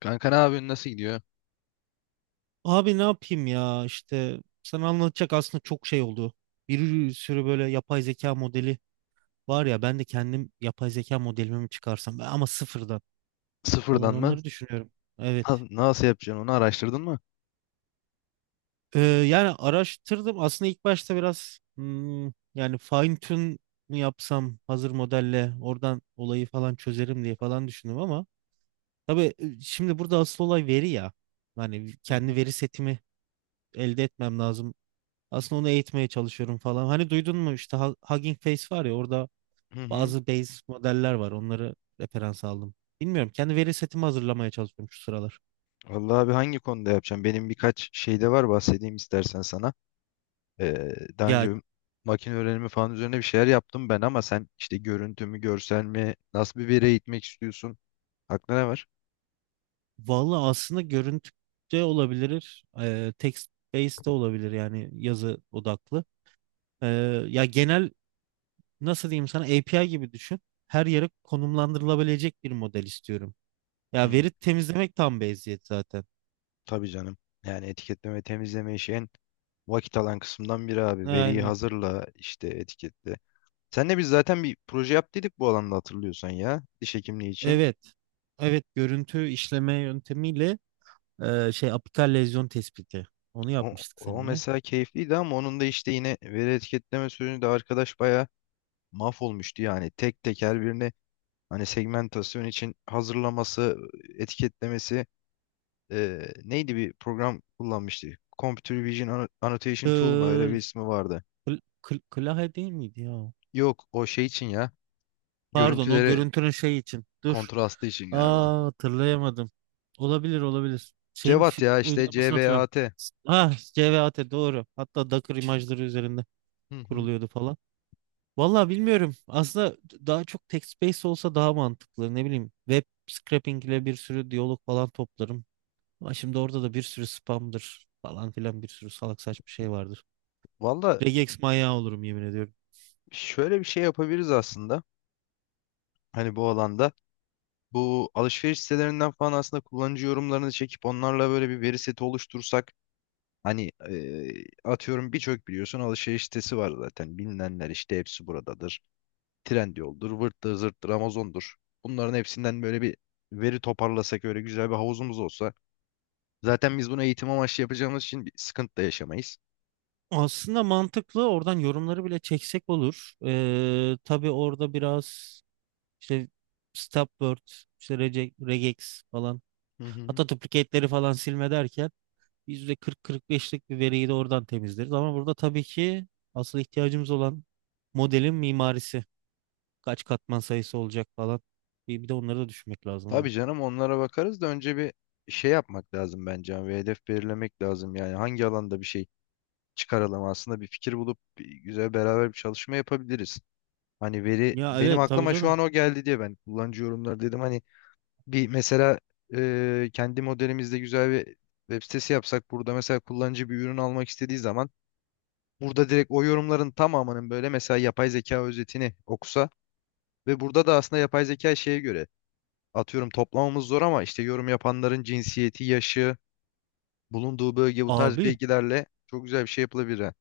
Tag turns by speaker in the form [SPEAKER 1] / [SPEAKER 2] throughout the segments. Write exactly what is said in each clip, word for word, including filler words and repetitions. [SPEAKER 1] Kanka ne yapıyorsun? Nasıl gidiyor?
[SPEAKER 2] Abi ne yapayım ya işte sana anlatacak aslında çok şey oldu. Bir sürü böyle yapay zeka modeli var ya, ben de kendim yapay zeka modelimi mi çıkarsam ben- ama sıfırdan. Alan
[SPEAKER 1] Sıfırdan mı?
[SPEAKER 2] onları düşünüyorum. Evet.
[SPEAKER 1] Na- Nasıl yapacaksın onu araştırdın mı?
[SPEAKER 2] Ee, yani araştırdım aslında. İlk başta biraz hmm, yani fine tune mu yapsam, hazır modelle oradan olayı falan çözerim diye falan düşündüm. Ama tabii e, şimdi burada asıl olay veri ya. Hani
[SPEAKER 1] Hı hı.
[SPEAKER 2] kendi veri setimi elde etmem lazım. Aslında onu eğitmeye çalışıyorum falan. Hani duydun mu işte Hu- Hugging Face var ya, orada
[SPEAKER 1] Hı hı.
[SPEAKER 2] bazı base modeller var. Onları referans aldım. Bilmiyorum. Kendi veri setimi hazırlamaya çalışıyorum şu sıralar.
[SPEAKER 1] Vallahi abi hangi konuda yapacağım? Benim birkaç şey de var bahsedeyim istersen sana. Ee, daha
[SPEAKER 2] Ya
[SPEAKER 1] önce makine öğrenimi falan üzerine bir şeyler yaptım ben ama sen işte görüntü mü, görsel mi, nasıl bir veri eğitmek istiyorsun? Aklına ne var?
[SPEAKER 2] vallahi aslında görüntü de olabilir. E, text based de olabilir, yani yazı odaklı. E, Ya genel, nasıl diyeyim sana, A P I gibi düşün. Her yere konumlandırılabilecek bir model istiyorum. Ya
[SPEAKER 1] Hı.
[SPEAKER 2] veri temizlemek tam bir eziyet zaten.
[SPEAKER 1] Tabii canım. Yani etiketleme, ve temizleme işi en vakit alan kısımdan biri abi. Veriyi
[SPEAKER 2] Aynen.
[SPEAKER 1] hazırla işte etiketle. Senle biz zaten bir proje yaptıydık bu alanda hatırlıyorsan ya. Diş hekimliği için.
[SPEAKER 2] Evet. Evet, görüntü işleme yöntemiyle e, şey, apikal lezyon tespiti. Onu
[SPEAKER 1] O,
[SPEAKER 2] yapmıştık
[SPEAKER 1] o
[SPEAKER 2] seninle.
[SPEAKER 1] mesela keyifliydi ama onun da işte yine veri etiketleme sürümünde arkadaş bayağı mahvolmuştu yani. Tek tek her birini hani segmentasyon için hazırlaması, etiketlemesi e, neydi bir program kullanmıştı. Computer Vision Anno- Annotation Tool mu öyle bir
[SPEAKER 2] Kıl,
[SPEAKER 1] ismi vardı.
[SPEAKER 2] kıl, kıl- kılahe değil miydi ya, o?
[SPEAKER 1] Yok o şey için ya.
[SPEAKER 2] Pardon, o
[SPEAKER 1] Görüntüleri
[SPEAKER 2] görüntünün şey için. Dur.
[SPEAKER 1] kontrastı için galiba.
[SPEAKER 2] Aa, hatırlayamadım. Olabilir, olabilir. Şeyin
[SPEAKER 1] Cevat
[SPEAKER 2] fi-
[SPEAKER 1] ya işte
[SPEAKER 2] uygulamasını hatırlıyorum.
[SPEAKER 1] CVAT.
[SPEAKER 2] Ha, C V A T, doğru. Hatta Docker imajları üzerinde
[SPEAKER 1] Hı hı.
[SPEAKER 2] kuruluyordu falan. Vallahi bilmiyorum. Aslında daha çok text based olsa daha mantıklı. Ne bileyim, web scraping ile bir sürü diyalog falan toplarım. Ama şimdi orada da bir sürü spamdır falan filan, bir sürü salak saçma şey vardır.
[SPEAKER 1] Valla
[SPEAKER 2] Regex manyağı olurum, yemin ediyorum.
[SPEAKER 1] şöyle bir şey yapabiliriz aslında. Hani bu alanda. Bu alışveriş sitelerinden falan aslında kullanıcı yorumlarını çekip onlarla böyle bir veri seti oluştursak hani eee, atıyorum birçok biliyorsun alışveriş sitesi var zaten bilinenler işte hepsi buradadır. Trendyol'dur, vırttır, zırttır, Amazon'dur. Bunların hepsinden böyle bir veri toparlasak öyle güzel bir havuzumuz olsa zaten biz bunu eğitim amaçlı yapacağımız için bir sıkıntı da yaşamayız.
[SPEAKER 2] Aslında mantıklı. Oradan yorumları bile çeksek olur. Ee, tabii orada biraz işte Stopword, işte Rege- Regex falan.
[SPEAKER 1] Hı hı.
[SPEAKER 2] Hatta duplikatleri falan silme derken yüzde kırk kırk beşlik bir veriyi de oradan temizleriz. Ama burada tabii ki asıl ihtiyacımız olan modelin mimarisi. Kaç katman sayısı olacak falan. Bir, bir de onları da düşünmek lazım
[SPEAKER 1] Tabii
[SPEAKER 2] abi.
[SPEAKER 1] canım onlara bakarız da önce bir şey yapmak lazım bence ve hedef belirlemek lazım yani hangi alanda bir şey çıkaralım aslında bir fikir bulup bir güzel beraber bir çalışma yapabiliriz. Hani veri
[SPEAKER 2] Ya
[SPEAKER 1] benim
[SPEAKER 2] evet, tabii
[SPEAKER 1] aklıma şu an
[SPEAKER 2] canım.
[SPEAKER 1] o geldi diye ben kullanıcı yorumları dedim. Hani bir mesela e, kendi modelimizde güzel bir web sitesi yapsak burada mesela kullanıcı bir ürün almak istediği zaman burada direkt o yorumların tamamının böyle mesela yapay zeka özetini okusa ve burada da aslında yapay zeka şeye göre atıyorum toplamamız zor ama işte yorum yapanların cinsiyeti, yaşı, bulunduğu bölge bu tarz
[SPEAKER 2] Abi,
[SPEAKER 1] bilgilerle çok güzel bir şey yapılabilir.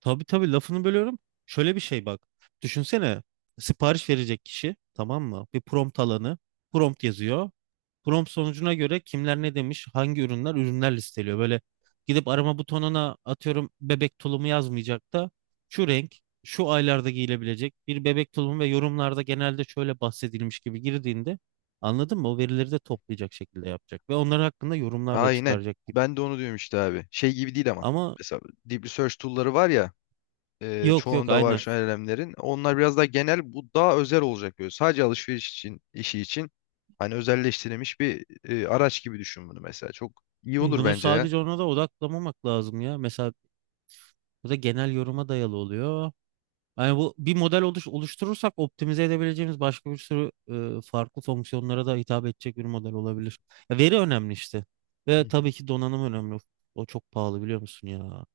[SPEAKER 2] tabii tabii, lafını bölüyorum. Şöyle bir şey bak. Düşünsene, sipariş verecek kişi, tamam mı? Bir prompt alanı. Prompt yazıyor. Prompt sonucuna göre kimler ne demiş, hangi ürünler ürünler listeliyor. Böyle gidip arama butonuna, atıyorum, bebek tulumu yazmayacak da şu renk, şu aylarda giyilebilecek bir bebek tulumu ve yorumlarda genelde şöyle bahsedilmiş gibi girdiğinde, anladın mı? O verileri de toplayacak şekilde yapacak ve onlar hakkında yorumlar da
[SPEAKER 1] Aynen.
[SPEAKER 2] çıkaracak gibi.
[SPEAKER 1] Ben de onu diyorum işte abi. Şey gibi değil ama.
[SPEAKER 2] Ama
[SPEAKER 1] Mesela Deep Research tool'ları var ya, e,
[SPEAKER 2] yok yok
[SPEAKER 1] çoğunda var
[SPEAKER 2] aynen.
[SPEAKER 1] şu an L L M'lerin. Onlar biraz daha genel. Bu daha özel olacak böyle. Sadece alışveriş için, işi için hani özelleştirilmiş bir e, araç gibi düşün bunu mesela. Çok iyi olur
[SPEAKER 2] Bunu
[SPEAKER 1] bence ya.
[SPEAKER 2] sadece ona da odaklamamak lazım ya. Mesela bu da genel yoruma dayalı oluyor. Yani bu bir model oluş, oluşturursak optimize edebileceğimiz başka bir sürü e, farklı fonksiyonlara da hitap edecek bir model olabilir. Ya veri önemli işte.
[SPEAKER 1] Hı
[SPEAKER 2] Ve tabii
[SPEAKER 1] hı.
[SPEAKER 2] ki donanım önemli. O çok pahalı, biliyor musun ya?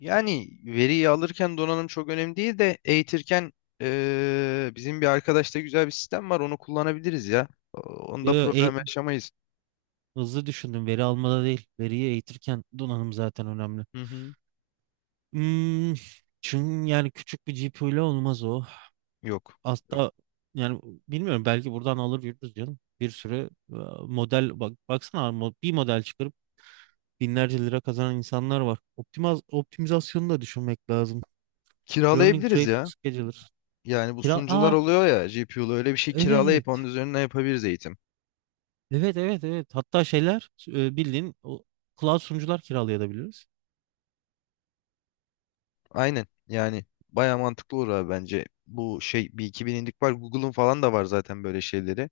[SPEAKER 1] Yani veriyi alırken donanım çok önemli değil de eğitirken e, bizim bir arkadaşta güzel bir sistem var. Onu kullanabiliriz ya. O-
[SPEAKER 2] Yo,
[SPEAKER 1] Onda
[SPEAKER 2] yo, e,
[SPEAKER 1] problem yaşamayız.
[SPEAKER 2] Hızlı düşündüm. Veri almada değil. Veriyi eğitirken donanım zaten önemli.
[SPEAKER 1] Hı hı.
[SPEAKER 2] Hmm, Çünkü yani küçük bir G P U ile olmaz o.
[SPEAKER 1] Yok. Yok.
[SPEAKER 2] Hatta yani bilmiyorum, belki buradan alır yürürüz canım. Bir sürü e, model, bak baksana abi, mo- bir model çıkarıp binlerce lira kazanan insanlar var. Optimaz optimizasyonu da düşünmek lazım. Learning
[SPEAKER 1] Kiralayabiliriz
[SPEAKER 2] rate
[SPEAKER 1] ya.
[SPEAKER 2] scheduler.
[SPEAKER 1] Yani bu
[SPEAKER 2] Kira,
[SPEAKER 1] sunucular
[SPEAKER 2] aa,
[SPEAKER 1] oluyor ya G P U'lu öyle bir şey kiralayıp onun
[SPEAKER 2] evet
[SPEAKER 1] üzerinden yapabiliriz eğitim.
[SPEAKER 2] Evet evet evet Hatta şeyler, e, bildiğin o cloud sunucular kiralayabiliriz.
[SPEAKER 1] Aynen yani baya mantıklı olur abi bence. Bu şey bir iki binlik var, Google'un falan da var zaten böyle şeyleri.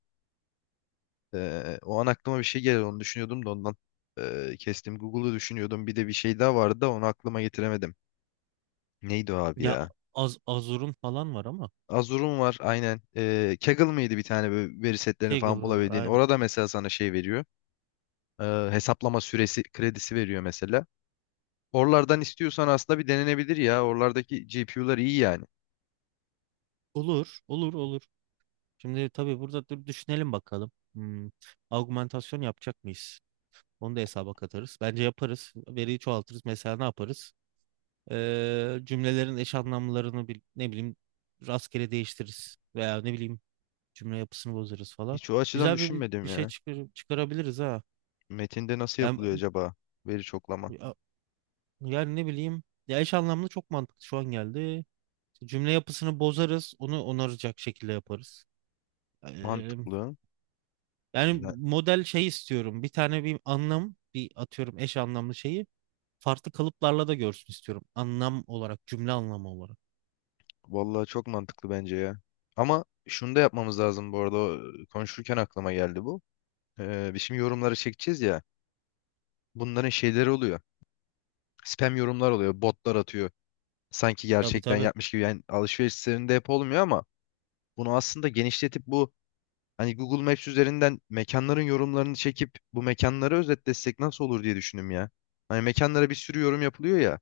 [SPEAKER 1] Ee, o an aklıma bir şey gelir onu düşünüyordum da ondan ee, kestim. Google'u düşünüyordum bir de bir şey daha vardı da onu aklıma getiremedim. Neydi o abi
[SPEAKER 2] Ya
[SPEAKER 1] ya?
[SPEAKER 2] Az Azur'un falan var ama
[SPEAKER 1] Azure'un var aynen. Ee, Kaggle mıydı bir tane böyle veri setlerini falan
[SPEAKER 2] Kaggle var
[SPEAKER 1] bulabildiğin.
[SPEAKER 2] aynen.
[SPEAKER 1] Orada mesela sana şey veriyor. Ee, hesaplama süresi kredisi veriyor mesela. Oralardan istiyorsan aslında bir denenebilir ya. Oralardaki G P U'lar iyi yani.
[SPEAKER 2] Olur, olur, olur. Şimdi tabii burada dur, düşünelim bakalım. Hmm, Augmentasyon yapacak mıyız? Onu da hesaba katarız. Bence yaparız. Veriyi çoğaltırız. Mesela ne yaparız? Ee, cümlelerin eş anlamlarını bil- ne bileyim, rastgele değiştiririz. Veya ne bileyim, cümle yapısını bozarız falan.
[SPEAKER 1] Hiç o açıdan
[SPEAKER 2] Güzel bir, bir
[SPEAKER 1] düşünmedim
[SPEAKER 2] şey
[SPEAKER 1] ya.
[SPEAKER 2] çıkar- çıkarabiliriz ha.
[SPEAKER 1] Metinde nasıl
[SPEAKER 2] Yani,
[SPEAKER 1] yapılıyor acaba veri çoklama?
[SPEAKER 2] ya- Yani ne bileyim. Ya eş anlamlı çok mantıklı şu an geldi. Cümle yapısını bozarız. Onu onaracak şekilde yaparız. Ee,
[SPEAKER 1] Mantıklı.
[SPEAKER 2] Yani
[SPEAKER 1] Ya,
[SPEAKER 2] model şey istiyorum. Bir tane bir anlam, bir atıyorum eş anlamlı şeyi. Farklı kalıplarla da görsün istiyorum. Anlam olarak, cümle anlamı olarak.
[SPEAKER 1] vallahi çok mantıklı bence ya. Ama şunu da yapmamız lazım bu arada. o- Konuşurken aklıma geldi bu. Ee, biz şimdi yorumları çekeceğiz ya. Bunların şeyleri oluyor. Spam yorumlar oluyor. Botlar atıyor. Sanki
[SPEAKER 2] Tabii,
[SPEAKER 1] gerçekten
[SPEAKER 2] tabii.
[SPEAKER 1] yapmış gibi. Yani alışveriş sitelerinde hep olmuyor ama bunu aslında genişletip bu hani Google Maps üzerinden mekanların yorumlarını çekip bu mekanları özetlesek nasıl olur diye düşündüm ya. Hani mekanlara bir sürü yorum yapılıyor ya.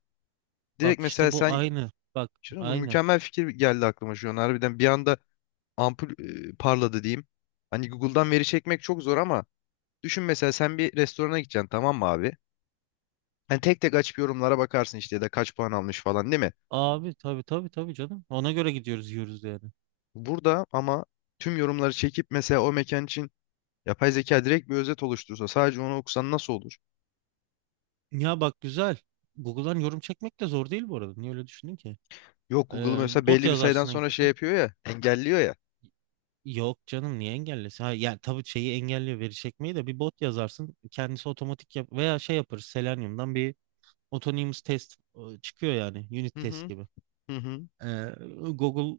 [SPEAKER 1] Direkt
[SPEAKER 2] Bak
[SPEAKER 1] mesela
[SPEAKER 2] işte bu
[SPEAKER 1] sen
[SPEAKER 2] aynı. Bak,
[SPEAKER 1] şuna, bu
[SPEAKER 2] aynen.
[SPEAKER 1] mükemmel fikir geldi aklıma şu an. Harbiden bir anda ampul e, parladı diyeyim. Hani Google'dan veri çekmek çok zor ama düşün mesela sen bir restorana gideceksin, tamam mı abi? Hani tek tek açıp yorumlara bakarsın işte ya da kaç puan almış falan, değil mi?
[SPEAKER 2] Abi tabii tabii tabii canım. Ona göre gidiyoruz, yiyoruz yani.
[SPEAKER 1] Burada ama tüm yorumları çekip mesela o mekan için yapay zeka direkt bir özet oluştursa sadece onu okusan nasıl olur?
[SPEAKER 2] Ya bak, güzel. Google'dan yorum çekmek de zor değil bu arada. Niye öyle düşündün ki?
[SPEAKER 1] Yok
[SPEAKER 2] Ee,
[SPEAKER 1] Google mesela
[SPEAKER 2] bot
[SPEAKER 1] belli bir sayıdan
[SPEAKER 2] yazarsın en
[SPEAKER 1] sonra şey
[SPEAKER 2] kötü.
[SPEAKER 1] yapıyor ya, engelliyor ya.
[SPEAKER 2] Yok canım, niye engellesin? Ha, yani tabii şeyi engelliyor, veri çekmeyi de bir bot yazarsın. Kendisi otomatik yap veya şey yapar, Selenium'dan bir autonomous test e, çıkıyor yani, unit
[SPEAKER 1] Hı
[SPEAKER 2] test
[SPEAKER 1] hı,
[SPEAKER 2] gibi.
[SPEAKER 1] hı hı.
[SPEAKER 2] Ee, Google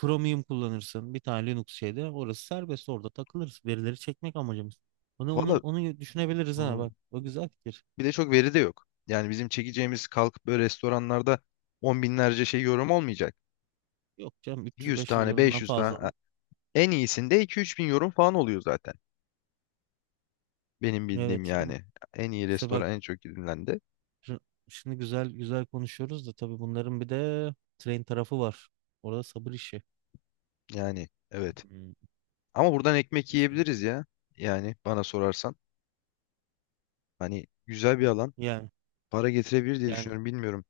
[SPEAKER 2] Chromium kullanırsın. Bir tane Linux şeyde. Orası serbest. Orada takılırız. Verileri çekmek amacımız. Onu, onu,
[SPEAKER 1] Valla
[SPEAKER 2] onu düşünebiliriz ha
[SPEAKER 1] doğru.
[SPEAKER 2] bak. O güzel fikir.
[SPEAKER 1] Bir de çok veri de yok. Yani bizim çekeceğimiz kalkıp böyle restoranlarda on binlerce şey yorum olmayacak.
[SPEAKER 2] Yok canım,
[SPEAKER 1] Yüz
[SPEAKER 2] üç yüz beş yüz
[SPEAKER 1] tane,
[SPEAKER 2] yorumdan
[SPEAKER 1] beş yüz
[SPEAKER 2] fazla
[SPEAKER 1] tane. Ha,
[SPEAKER 2] alın.
[SPEAKER 1] en iyisinde iki üç bin yorum falan oluyor zaten. Benim bildiğim
[SPEAKER 2] Evet ama
[SPEAKER 1] yani. En iyi
[SPEAKER 2] işte bak,
[SPEAKER 1] restoran en çok gidilendi.
[SPEAKER 2] şu- şimdi güzel güzel konuşuyoruz da tabii bunların bir de train tarafı var. Orada sabır işi.
[SPEAKER 1] Yani evet.
[SPEAKER 2] Hmm,
[SPEAKER 1] Ama buradan ekmek
[SPEAKER 2] Kesin.
[SPEAKER 1] yiyebiliriz ya. Yani bana sorarsan. Hani güzel bir alan.
[SPEAKER 2] Yani
[SPEAKER 1] Para getirebilir diye
[SPEAKER 2] yani
[SPEAKER 1] düşünüyorum. Bilmiyorum.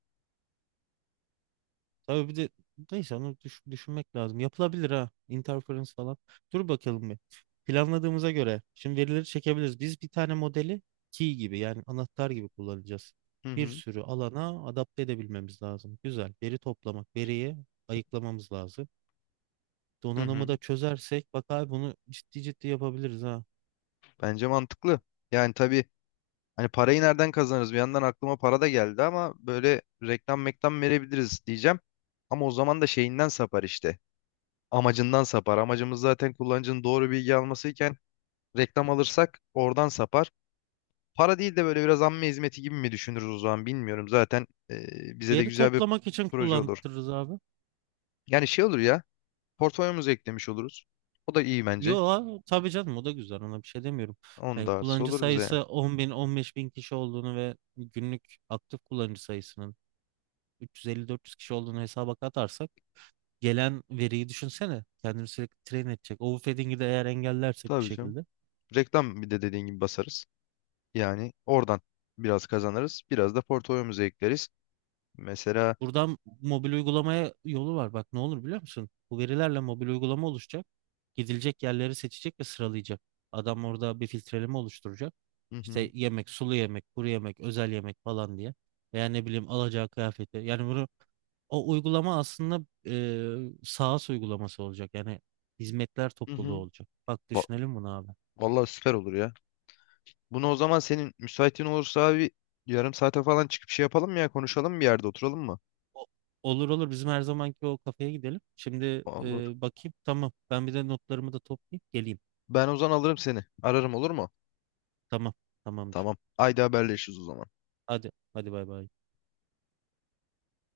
[SPEAKER 2] Tabii bir de neyse onu düş- düşünmek lazım. Yapılabilir ha. Interference falan. Dur bakalım bir. Planladığımıza göre şimdi verileri çekebiliriz. Biz bir tane modeli key gibi, yani anahtar gibi kullanacağız.
[SPEAKER 1] Hı
[SPEAKER 2] Bir
[SPEAKER 1] hı.
[SPEAKER 2] sürü alana adapte edebilmemiz lazım. Güzel. Veri toplamak, veriyi ayıklamamız lazım.
[SPEAKER 1] Hı
[SPEAKER 2] Donanımı
[SPEAKER 1] hı.
[SPEAKER 2] da çözersek bak abi, bunu ciddi ciddi yapabiliriz ha.
[SPEAKER 1] Bence mantıklı. Yani tabii, hani parayı nereden kazanırız? Bir yandan aklıma para da geldi ama böyle reklam meklam verebiliriz diyeceğim. Ama o zaman da şeyinden sapar işte. Amacından sapar. Amacımız zaten kullanıcının doğru bilgi almasıyken reklam alırsak oradan sapar. Para değil de böyle biraz amme hizmeti gibi mi düşünürüz o zaman bilmiyorum. Zaten e, bize de
[SPEAKER 2] Veri
[SPEAKER 1] güzel bir
[SPEAKER 2] toplamak için
[SPEAKER 1] proje olur.
[SPEAKER 2] kullandırırız abi.
[SPEAKER 1] Yani şey olur ya, portfolyomuza eklemiş oluruz. O da iyi bence.
[SPEAKER 2] Yo tabii canım, o da güzel, ona bir şey demiyorum.
[SPEAKER 1] Onun
[SPEAKER 2] Yani
[SPEAKER 1] da artısı
[SPEAKER 2] kullanıcı
[SPEAKER 1] olur bize yani.
[SPEAKER 2] sayısı on bin on beş bin kişi olduğunu ve günlük aktif kullanıcı sayısının üç yüz elli dört yüz kişi olduğunu hesaba katarsak gelen veriyi düşünsene. Kendini sürekli train edecek. Overfitting'i de eğer engellersek bir
[SPEAKER 1] Tabii canım.
[SPEAKER 2] şekilde.
[SPEAKER 1] Reklam bir de dediğin gibi basarız. Yani oradan biraz kazanırız. Biraz da portfolyomuza ekleriz. Mesela
[SPEAKER 2] Buradan mobil uygulamaya yolu var. Bak ne olur biliyor musun? Bu verilerle mobil uygulama oluşacak. Gidilecek yerleri seçecek ve sıralayacak. Adam orada bir filtreleme oluşturacak.
[SPEAKER 1] hı hı,
[SPEAKER 2] İşte yemek, sulu yemek, kuru yemek, özel yemek falan diye. Veya ne bileyim, alacağı kıyafeti. Yani bunu, o uygulama aslında e, SaaS uygulaması olacak. Yani hizmetler
[SPEAKER 1] hı
[SPEAKER 2] topluluğu
[SPEAKER 1] hı.
[SPEAKER 2] olacak. Bak
[SPEAKER 1] Va-
[SPEAKER 2] düşünelim bunu abi.
[SPEAKER 1] Vallahi süper olur ya. Bunu o zaman senin müsaitin olursa abi yarım saate falan çıkıp şey yapalım mı ya, konuşalım bir yerde oturalım mı?
[SPEAKER 2] O- Olur olur, bizim her zamanki o kafeye gidelim. Şimdi
[SPEAKER 1] Olur.
[SPEAKER 2] e, bakayım, tamam, ben bir de notlarımı da toplayayım geleyim.
[SPEAKER 1] Ben o zaman alırım seni. Ararım, olur mu?
[SPEAKER 2] Tamam. Tamamdır.
[SPEAKER 1] Tamam. Haydi haberleşiriz o zaman.
[SPEAKER 2] Hadi. Hadi bay bay.